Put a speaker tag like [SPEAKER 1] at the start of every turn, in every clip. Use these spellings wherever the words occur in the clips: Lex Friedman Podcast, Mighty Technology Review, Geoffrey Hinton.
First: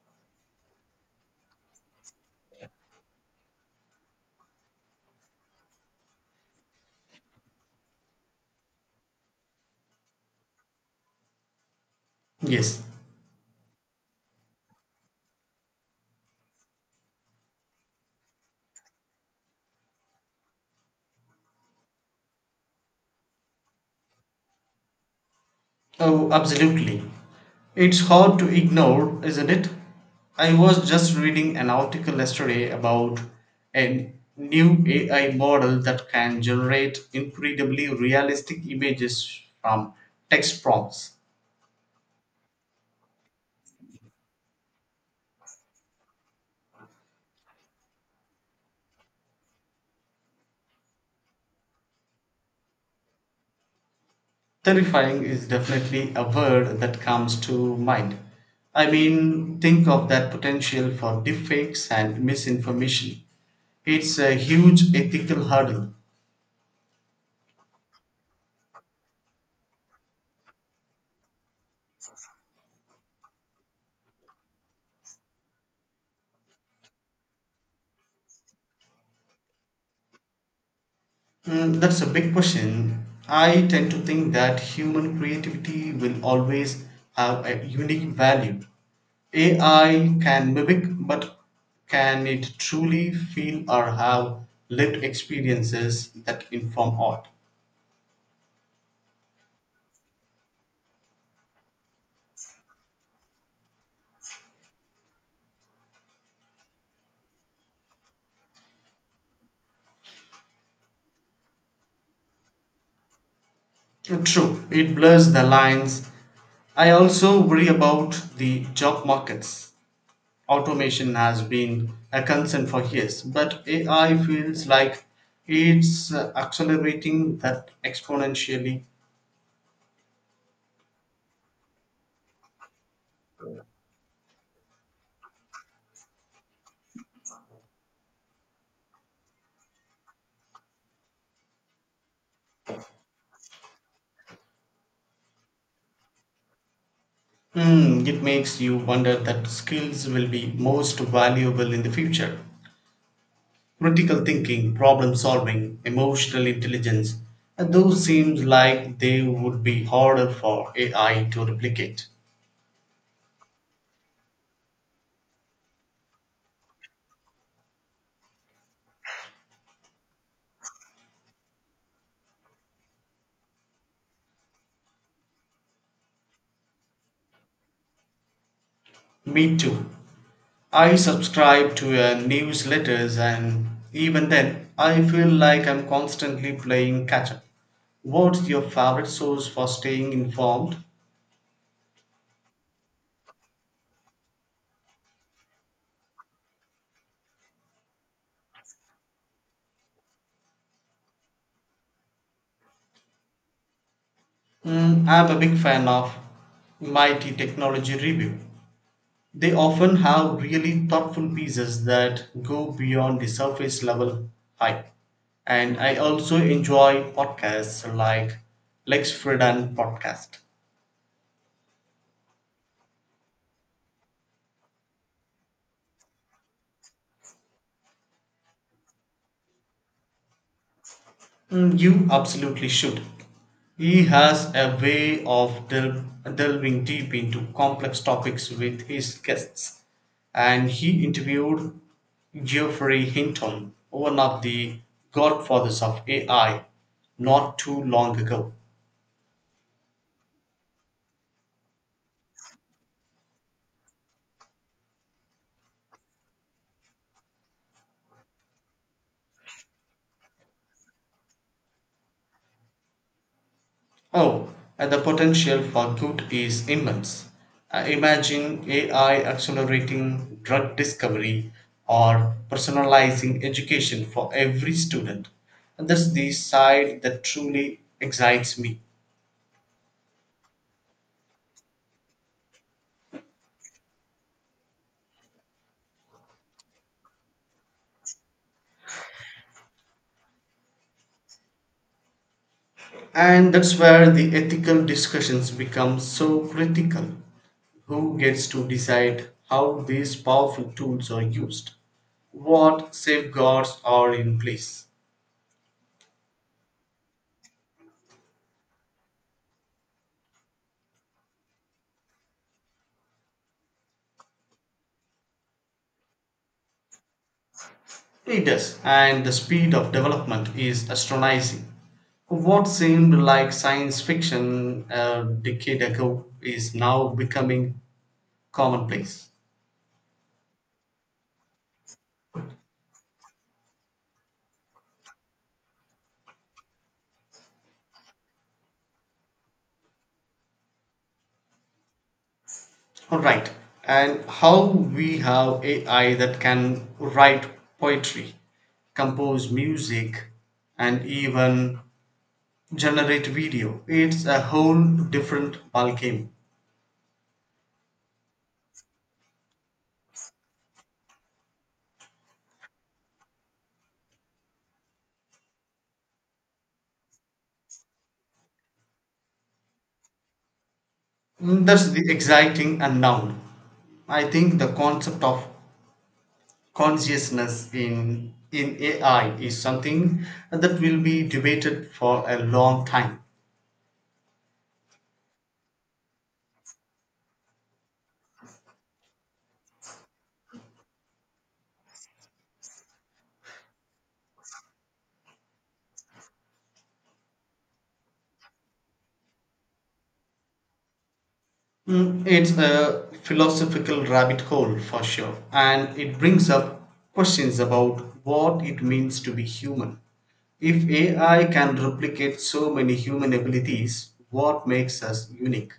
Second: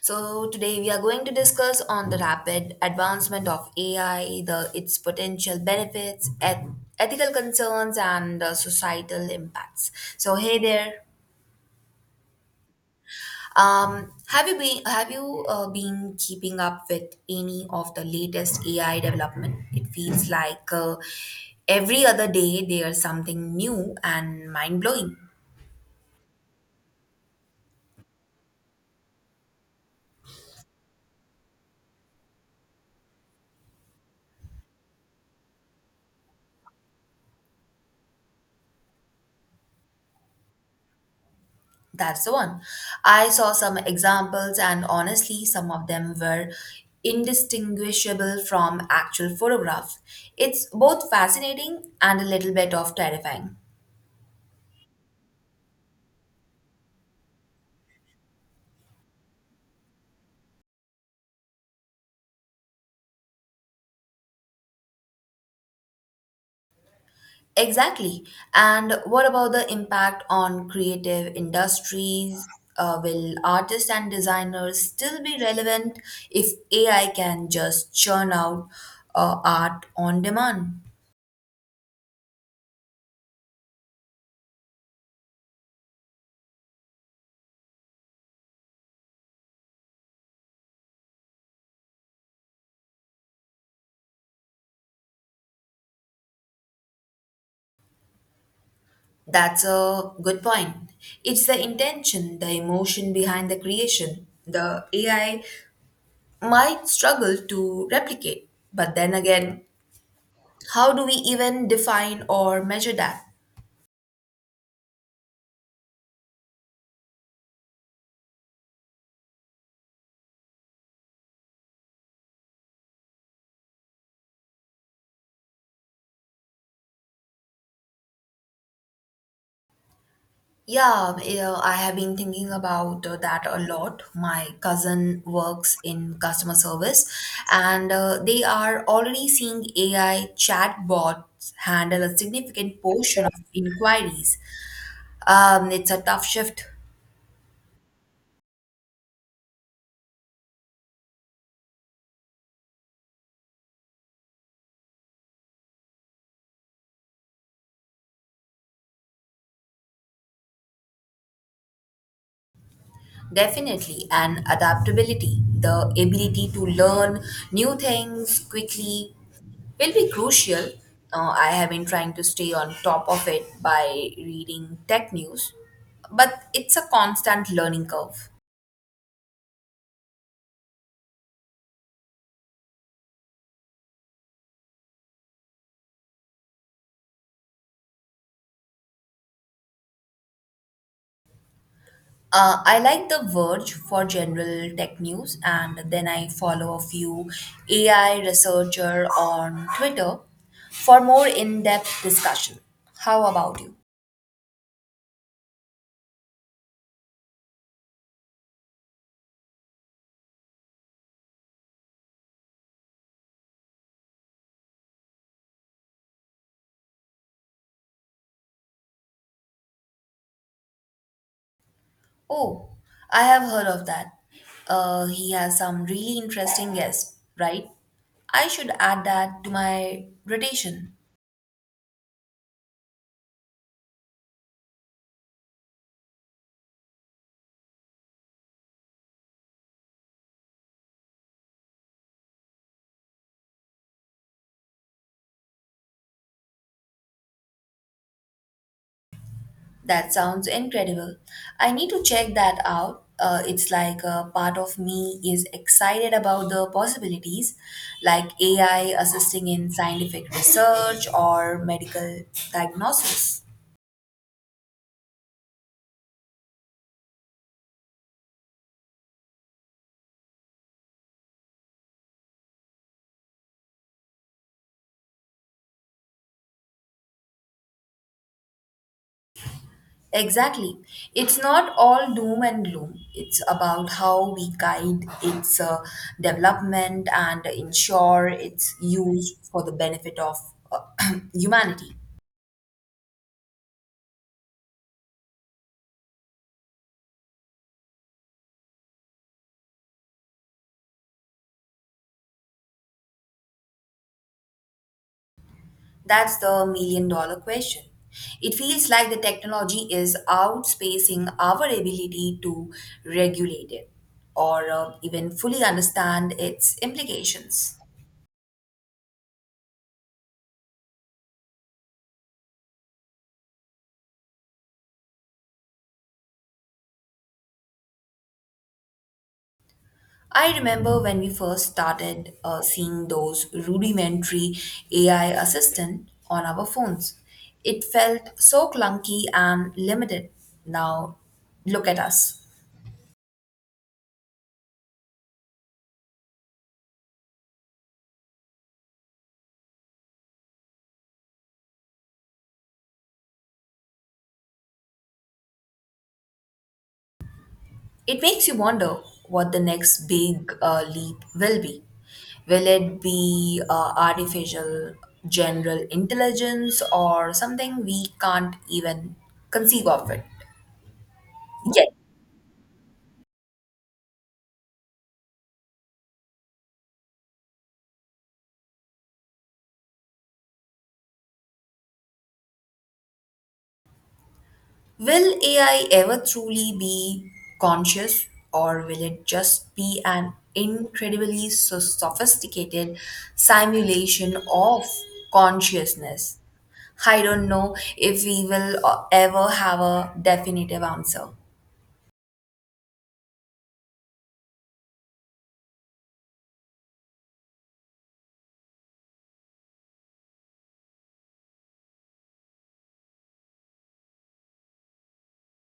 [SPEAKER 1] So today we are going to discuss on the rapid advancement of AI, the its potential benefits, ethical concerns, and the societal impacts. So hey there,
[SPEAKER 2] Yes.
[SPEAKER 1] have you been keeping up with any of the latest AI development? It feels like every other day there's something new and mind blowing.
[SPEAKER 2] Oh, absolutely. It's hard to ignore, isn't it? I was just reading an article yesterday about a new AI model that can generate incredibly realistic images from text prompts.
[SPEAKER 1] That's the one. I saw some examples, and honestly, some of them were indistinguishable from actual photographs. It's both fascinating and a little bit of terrifying.
[SPEAKER 2] Terrifying is definitely a word that comes to mind. I mean, think of that potential for deepfakes and misinformation. It's a huge ethical hurdle.
[SPEAKER 1] Exactly. And what about the impact on creative industries? Will artists and designers still be relevant if AI can just churn out art on demand?
[SPEAKER 2] Mm, that's a big question. I tend to think that human creativity will always have a unique value. AI can mimic, but can it truly feel or have lived experiences that inform art?
[SPEAKER 1] That's a good point. It's the intention, the emotion behind the creation. The AI might struggle to replicate. But then again, how do we even define or measure that?
[SPEAKER 2] True, it blurs the lines. I also worry about the job markets. Automation has been a concern for years, but AI feels like it's accelerating that exponentially.
[SPEAKER 1] Yeah, yeah, I have been thinking about that a lot. My cousin works in customer service and they are already seeing AI chatbots handle a significant portion of inquiries. It's a tough shift.
[SPEAKER 2] Hmm, it makes you wonder that skills will be most valuable in the future. Critical thinking, problem solving, emotional intelligence, and those seems like they would be harder for AI to replicate.
[SPEAKER 1] Definitely, and adaptability, the ability to learn new things quickly, will be crucial. I have been trying to stay on top of it by reading tech news, but it's a constant learning curve.
[SPEAKER 2] Me too. I subscribe to newsletters, and even then, I feel like I'm constantly playing catch up. What's your favorite source for staying informed?
[SPEAKER 1] I like The Verge for general tech news, and then I follow a few AI researcher on Twitter for more in-depth discussion. How about you?
[SPEAKER 2] Mm, I'm a big fan of Mighty Technology Review. They often have really thoughtful pieces that go beyond the surface level hype. And I also enjoy podcasts like Lex Friedman Podcast.
[SPEAKER 1] Oh, I have heard of that. He has some really interesting guests, right? I should add that to my rotation.
[SPEAKER 2] Mm, you absolutely should. He has a way of delving deep into complex topics with his guests, and he interviewed Geoffrey Hinton, one of the godfathers of AI, not too long ago.
[SPEAKER 1] That sounds incredible. I need to check that out. It's like a part of me is excited about the possibilities, like AI assisting in scientific research or medical diagnosis.
[SPEAKER 2] Oh, and the potential for good is immense. Imagine AI accelerating drug discovery or personalizing education for every student. And that's the side that truly excites me.
[SPEAKER 1] Exactly. It's not all doom and gloom. It's about how we guide its development and ensure it's used for the benefit of uh, humanity.
[SPEAKER 2] And that's where the ethical discussions become so critical. Who gets to decide how these powerful tools are used? What safeguards are in place?
[SPEAKER 1] That's the million dollar question. It feels like the technology is outspacing our ability to regulate it or even fully understand its implications.
[SPEAKER 2] It does, and the speed of development is astonishing. What seemed like science fiction a decade ago is now becoming commonplace.
[SPEAKER 1] I remember when we first started seeing those rudimentary AI assistant on our phones. It felt so clunky and limited. Now, look at us.
[SPEAKER 2] Alright, and how we have AI that can write poetry, compose music, and even generate video. It's a whole different ballgame.
[SPEAKER 1] It makes you wonder what the next big leap will be. Will it be artificial general intelligence or something we can't even conceive of it yet?
[SPEAKER 2] That's the exciting unknown. I think the concept of consciousness in AI is something that will be debated for a long time.
[SPEAKER 1] Will AI ever truly be conscious, or will it just be an incredibly sophisticated simulation of consciousness? I don't know if we will ever have a definitive answer.
[SPEAKER 2] Mm, it's a philosophical rabbit hole for sure, and it brings up questions about what it means to be human. If AI can replicate so many human abilities, what makes us unique?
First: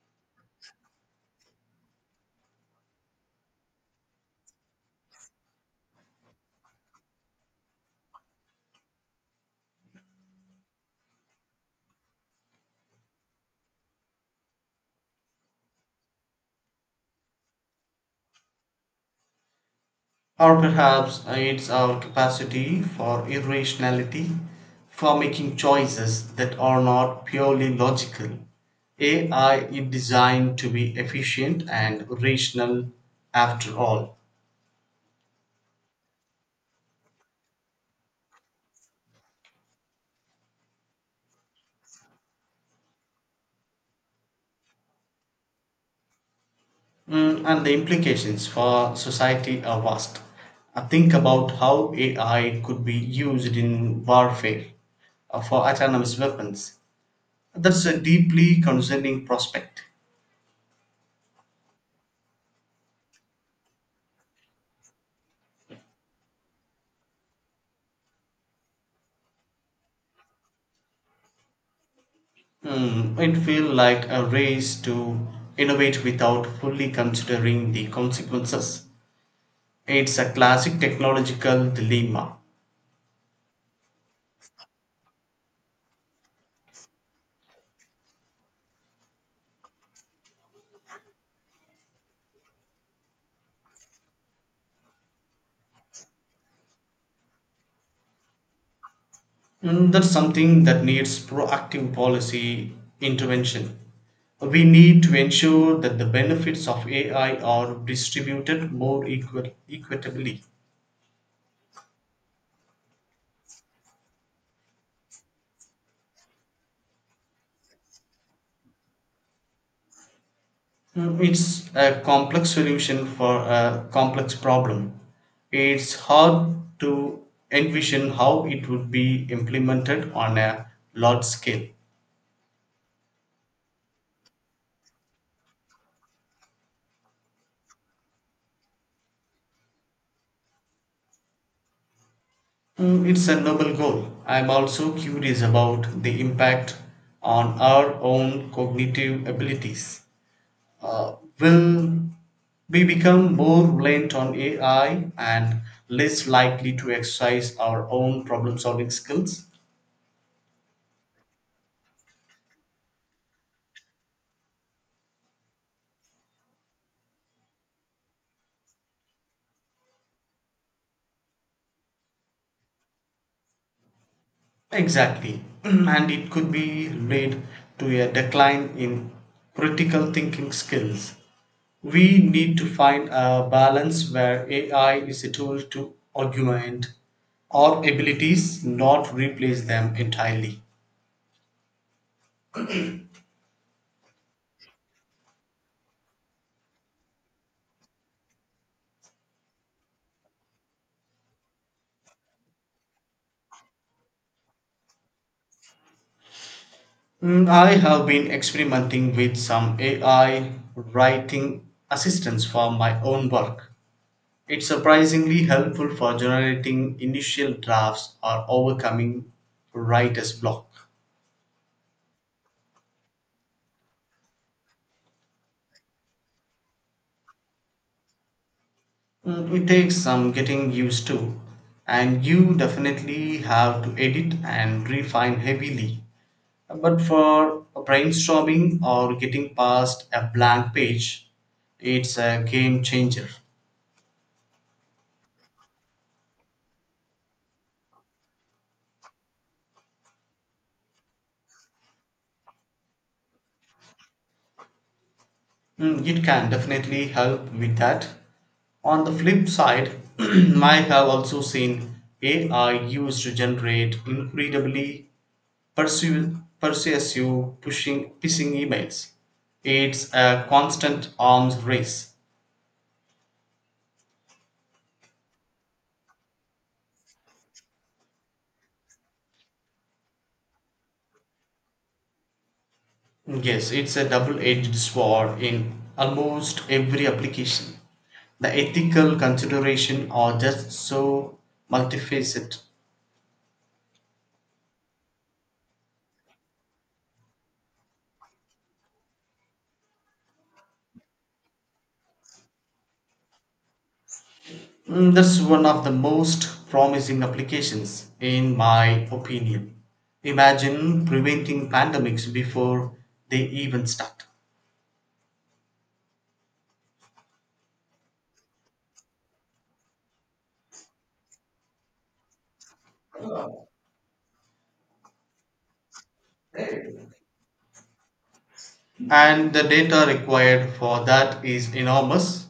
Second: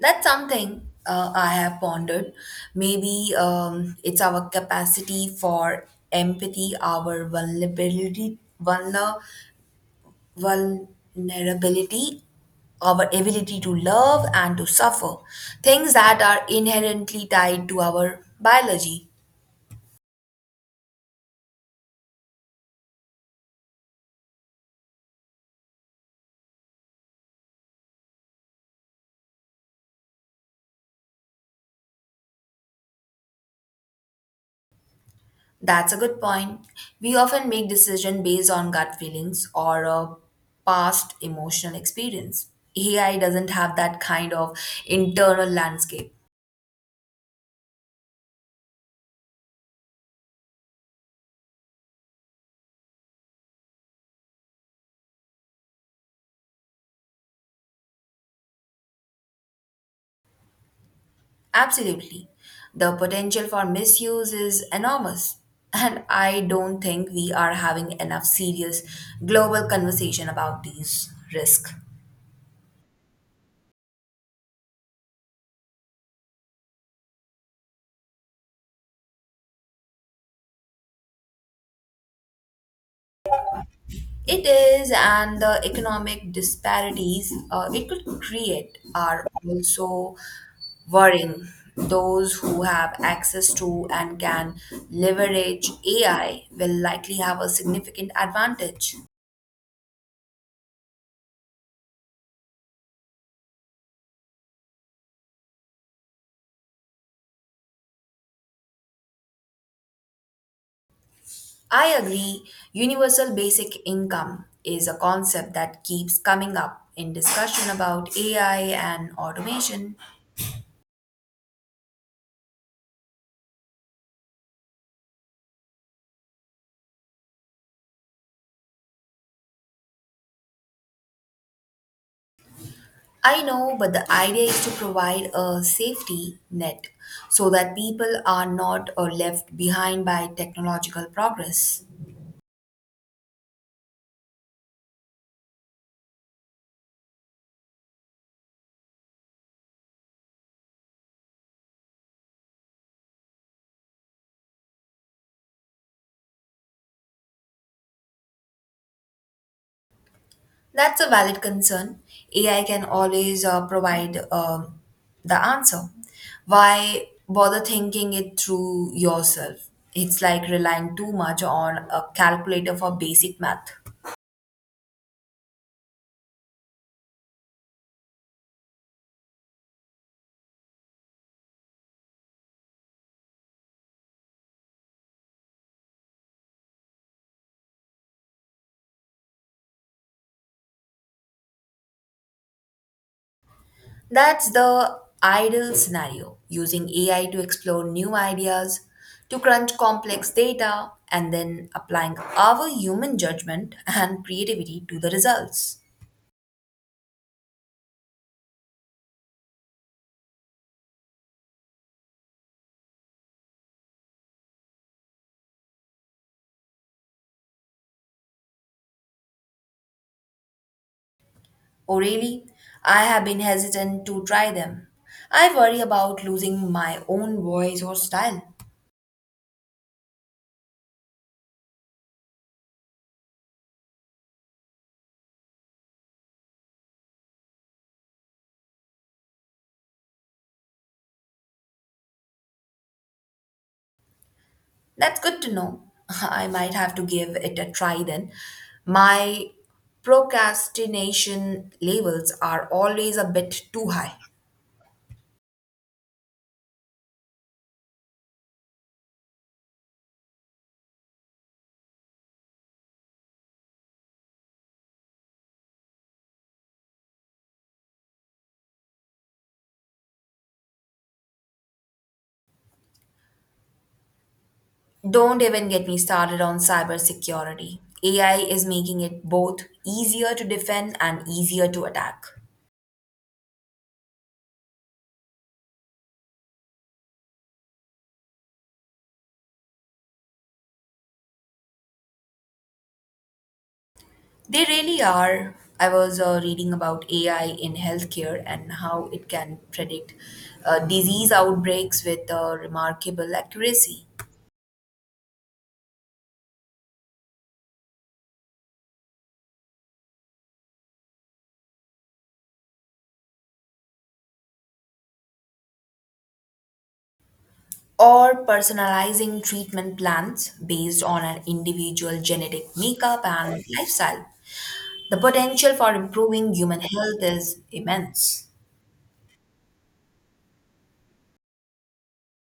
[SPEAKER 1] That's something I have pondered. Maybe it's our capacity for empathy, our vulnerability, our ability to love and to suffer, things that are inherently tied to our biology.
[SPEAKER 2] Or perhaps it's our capacity for irrationality, for making choices that are not purely logical. AI is designed to be efficient and rational after all.
[SPEAKER 1] That's a good point. We often make decisions based on gut feelings or a past emotional experience. AI doesn't have that kind of internal landscape.
[SPEAKER 2] Mm, and the implications for society are vast. Think about how AI could be used in warfare for autonomous weapons. That's a deeply concerning prospect.
[SPEAKER 1] Absolutely. The potential for misuse is enormous. And I don't think we are having enough serious global conversation about these risks.
[SPEAKER 2] Mm, it feels like a race to innovate without fully considering the consequences. It's a classic technological dilemma.
[SPEAKER 1] It is, and the economic disparities it could create are also worrying. Those who have access to and can leverage AI will likely have a significant advantage.
[SPEAKER 2] Mm, that's something that needs proactive policy intervention. We need to ensure that the benefits of AI are distributed more equitably.
[SPEAKER 1] I agree. Universal basic income is a concept that keeps coming up in discussion about AI and automation.
[SPEAKER 2] Mm, it's a complex solution for a complex problem. It's hard to envision how it would be implemented on a large scale.
[SPEAKER 1] I know, but the idea is to provide a safety net so that people are not left behind by technological progress.
[SPEAKER 2] Mm, it's a noble goal. I'm also curious about the impact on our own cognitive abilities. Uh, will we become more reliant on AI and less likely to exercise our own problem solving skills?
[SPEAKER 1] That's a valid concern. AI can always provide the answer. Why bother thinking it through yourself? It's like relying too much on a calculator for basic math.
[SPEAKER 2] Exactly. And it could be led to a decline in critical thinking skills. We need to find a balance where AI is a tool to augment our abilities, not replace them entirely.
[SPEAKER 1] That's the ideal scenario using AI to explore new ideas, to crunch complex data, and then applying our human judgment and creativity to the results.
[SPEAKER 2] Mm, I have been experimenting with some AI writing assistance for my own work. It's surprisingly helpful for generating initial drafts or overcoming writer's block.
[SPEAKER 1] Oh, really? I have been hesitant to try them. I worry about losing my own voice or style.
[SPEAKER 2] Mm, it takes some getting used to, and you definitely have to edit and refine heavily. But for brainstorming or getting past a blank page, it's a game changer.
[SPEAKER 1] That's good to know. I might have to give it a try then. My procrastination levels are always a bit too high.
[SPEAKER 2] Mm, it can definitely help with that. On the flip side, I have also seen AI used to generate incredibly persuasive pushing phishing emails. It's a constant arms race.
[SPEAKER 1] Don't even get me started on cybersecurity. AI is making it both easier to defend and easier to attack.
[SPEAKER 2] Yes, it's a double-edged sword in almost every application. The ethical consideration are just so multifaceted.
[SPEAKER 1] They really are. I was reading about AI in healthcare and how it can predict disease outbreaks with remarkable accuracy,
[SPEAKER 2] Mm, that's one of the most promising applications, in my opinion. Imagine preventing pandemics before they even start.
[SPEAKER 1] or personalizing treatment plans based on an individual genetic makeup and lifestyle. The potential for improving human health is immense.
[SPEAKER 2] And the data required for that is enormous.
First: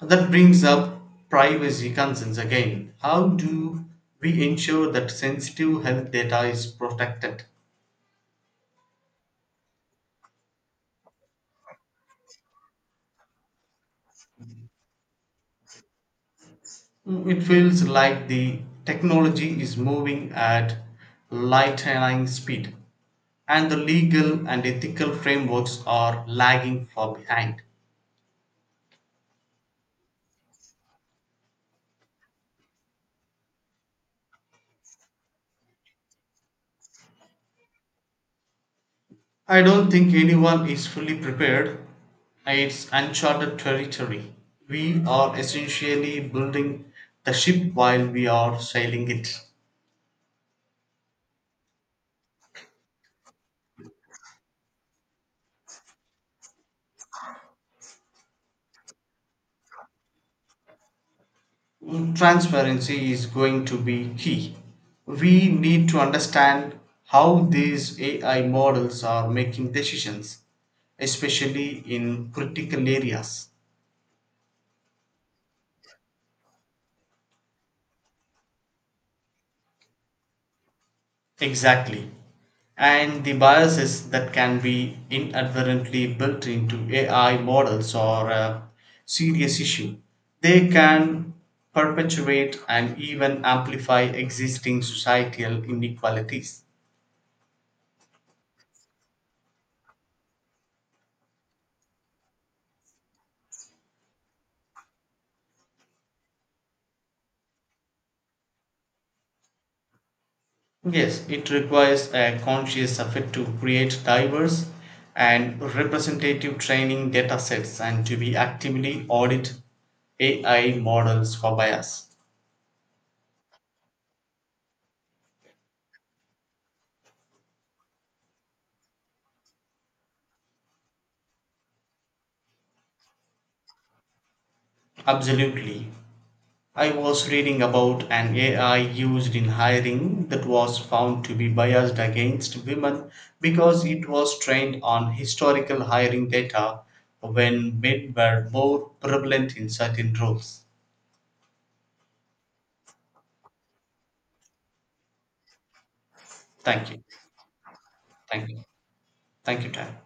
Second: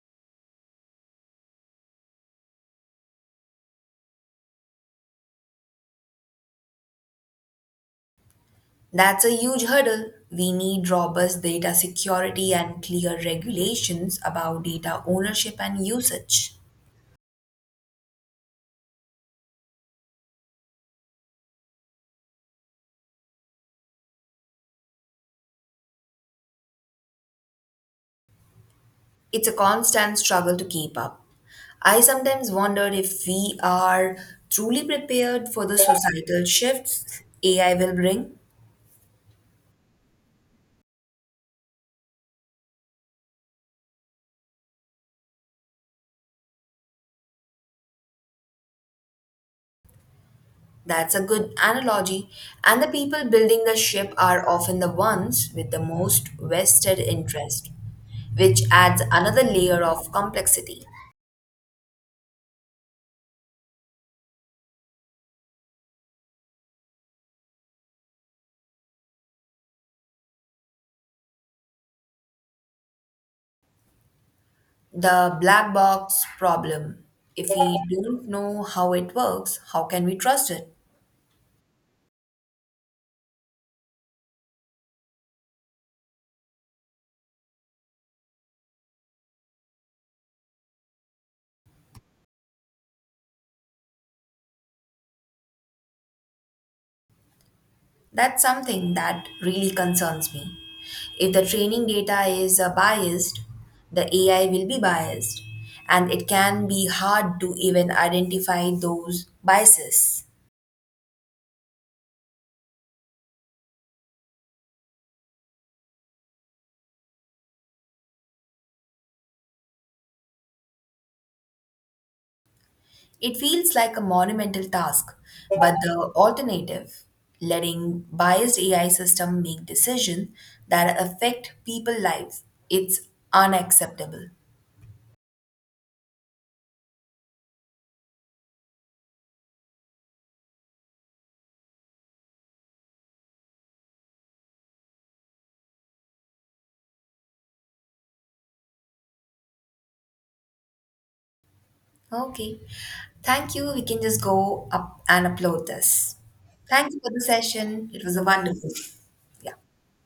[SPEAKER 2] That brings up privacy concerns again. How do we ensure that sensitive health data is protected?
[SPEAKER 1] That's a huge hurdle. We need robust data security and clear regulations about data ownership and usage.
[SPEAKER 2] Mm, it feels like the technology is moving at lightning speed, and the legal and ethical frameworks are lagging far behind.
[SPEAKER 1] It's a constant struggle to keep up. I sometimes wonder if we are truly prepared for the societal shifts AI will bring.
[SPEAKER 2] I don't think anyone is fully prepared. It's uncharted territory. We are essentially building the ship while we are sailing it.
[SPEAKER 1] That's a good analogy. And the people building the ship are often the ones with the most vested interest, which adds another layer of complexity.
[SPEAKER 2] Transparency is going to be key. We need to understand how these AI models are making decisions, especially in critical areas.
[SPEAKER 1] The black box problem. If we don't know how it works, how can we trust it?
[SPEAKER 2] Exactly. And the biases that can be inadvertently built into AI models are a serious issue. They can perpetuate and even amplify existing societal inequalities.
[SPEAKER 1] That's something that really concerns me. If the training data is biased, the AI will be biased, and it can be hard to even identify those biases.
[SPEAKER 2] Yes, it requires a conscious effort to create diverse and representative training data sets and to be actively audit AI models for bias.
[SPEAKER 1] It feels like a monumental task, but the alternative, letting biased AI system make decisions that affect people's lives, it's unacceptable.
[SPEAKER 2] Absolutely. I was reading about an AI used in hiring that was found to be biased against women because it was trained on historical hiring data when men were more prevalent in certain roles.
[SPEAKER 1] Okay. Thank you. We can just go up and upload this.
[SPEAKER 2] Thank
[SPEAKER 1] Thank you
[SPEAKER 2] you.
[SPEAKER 1] for the session. It was a
[SPEAKER 2] Thank you.
[SPEAKER 1] wonderful. Yeah.
[SPEAKER 2] Thank you, Tan.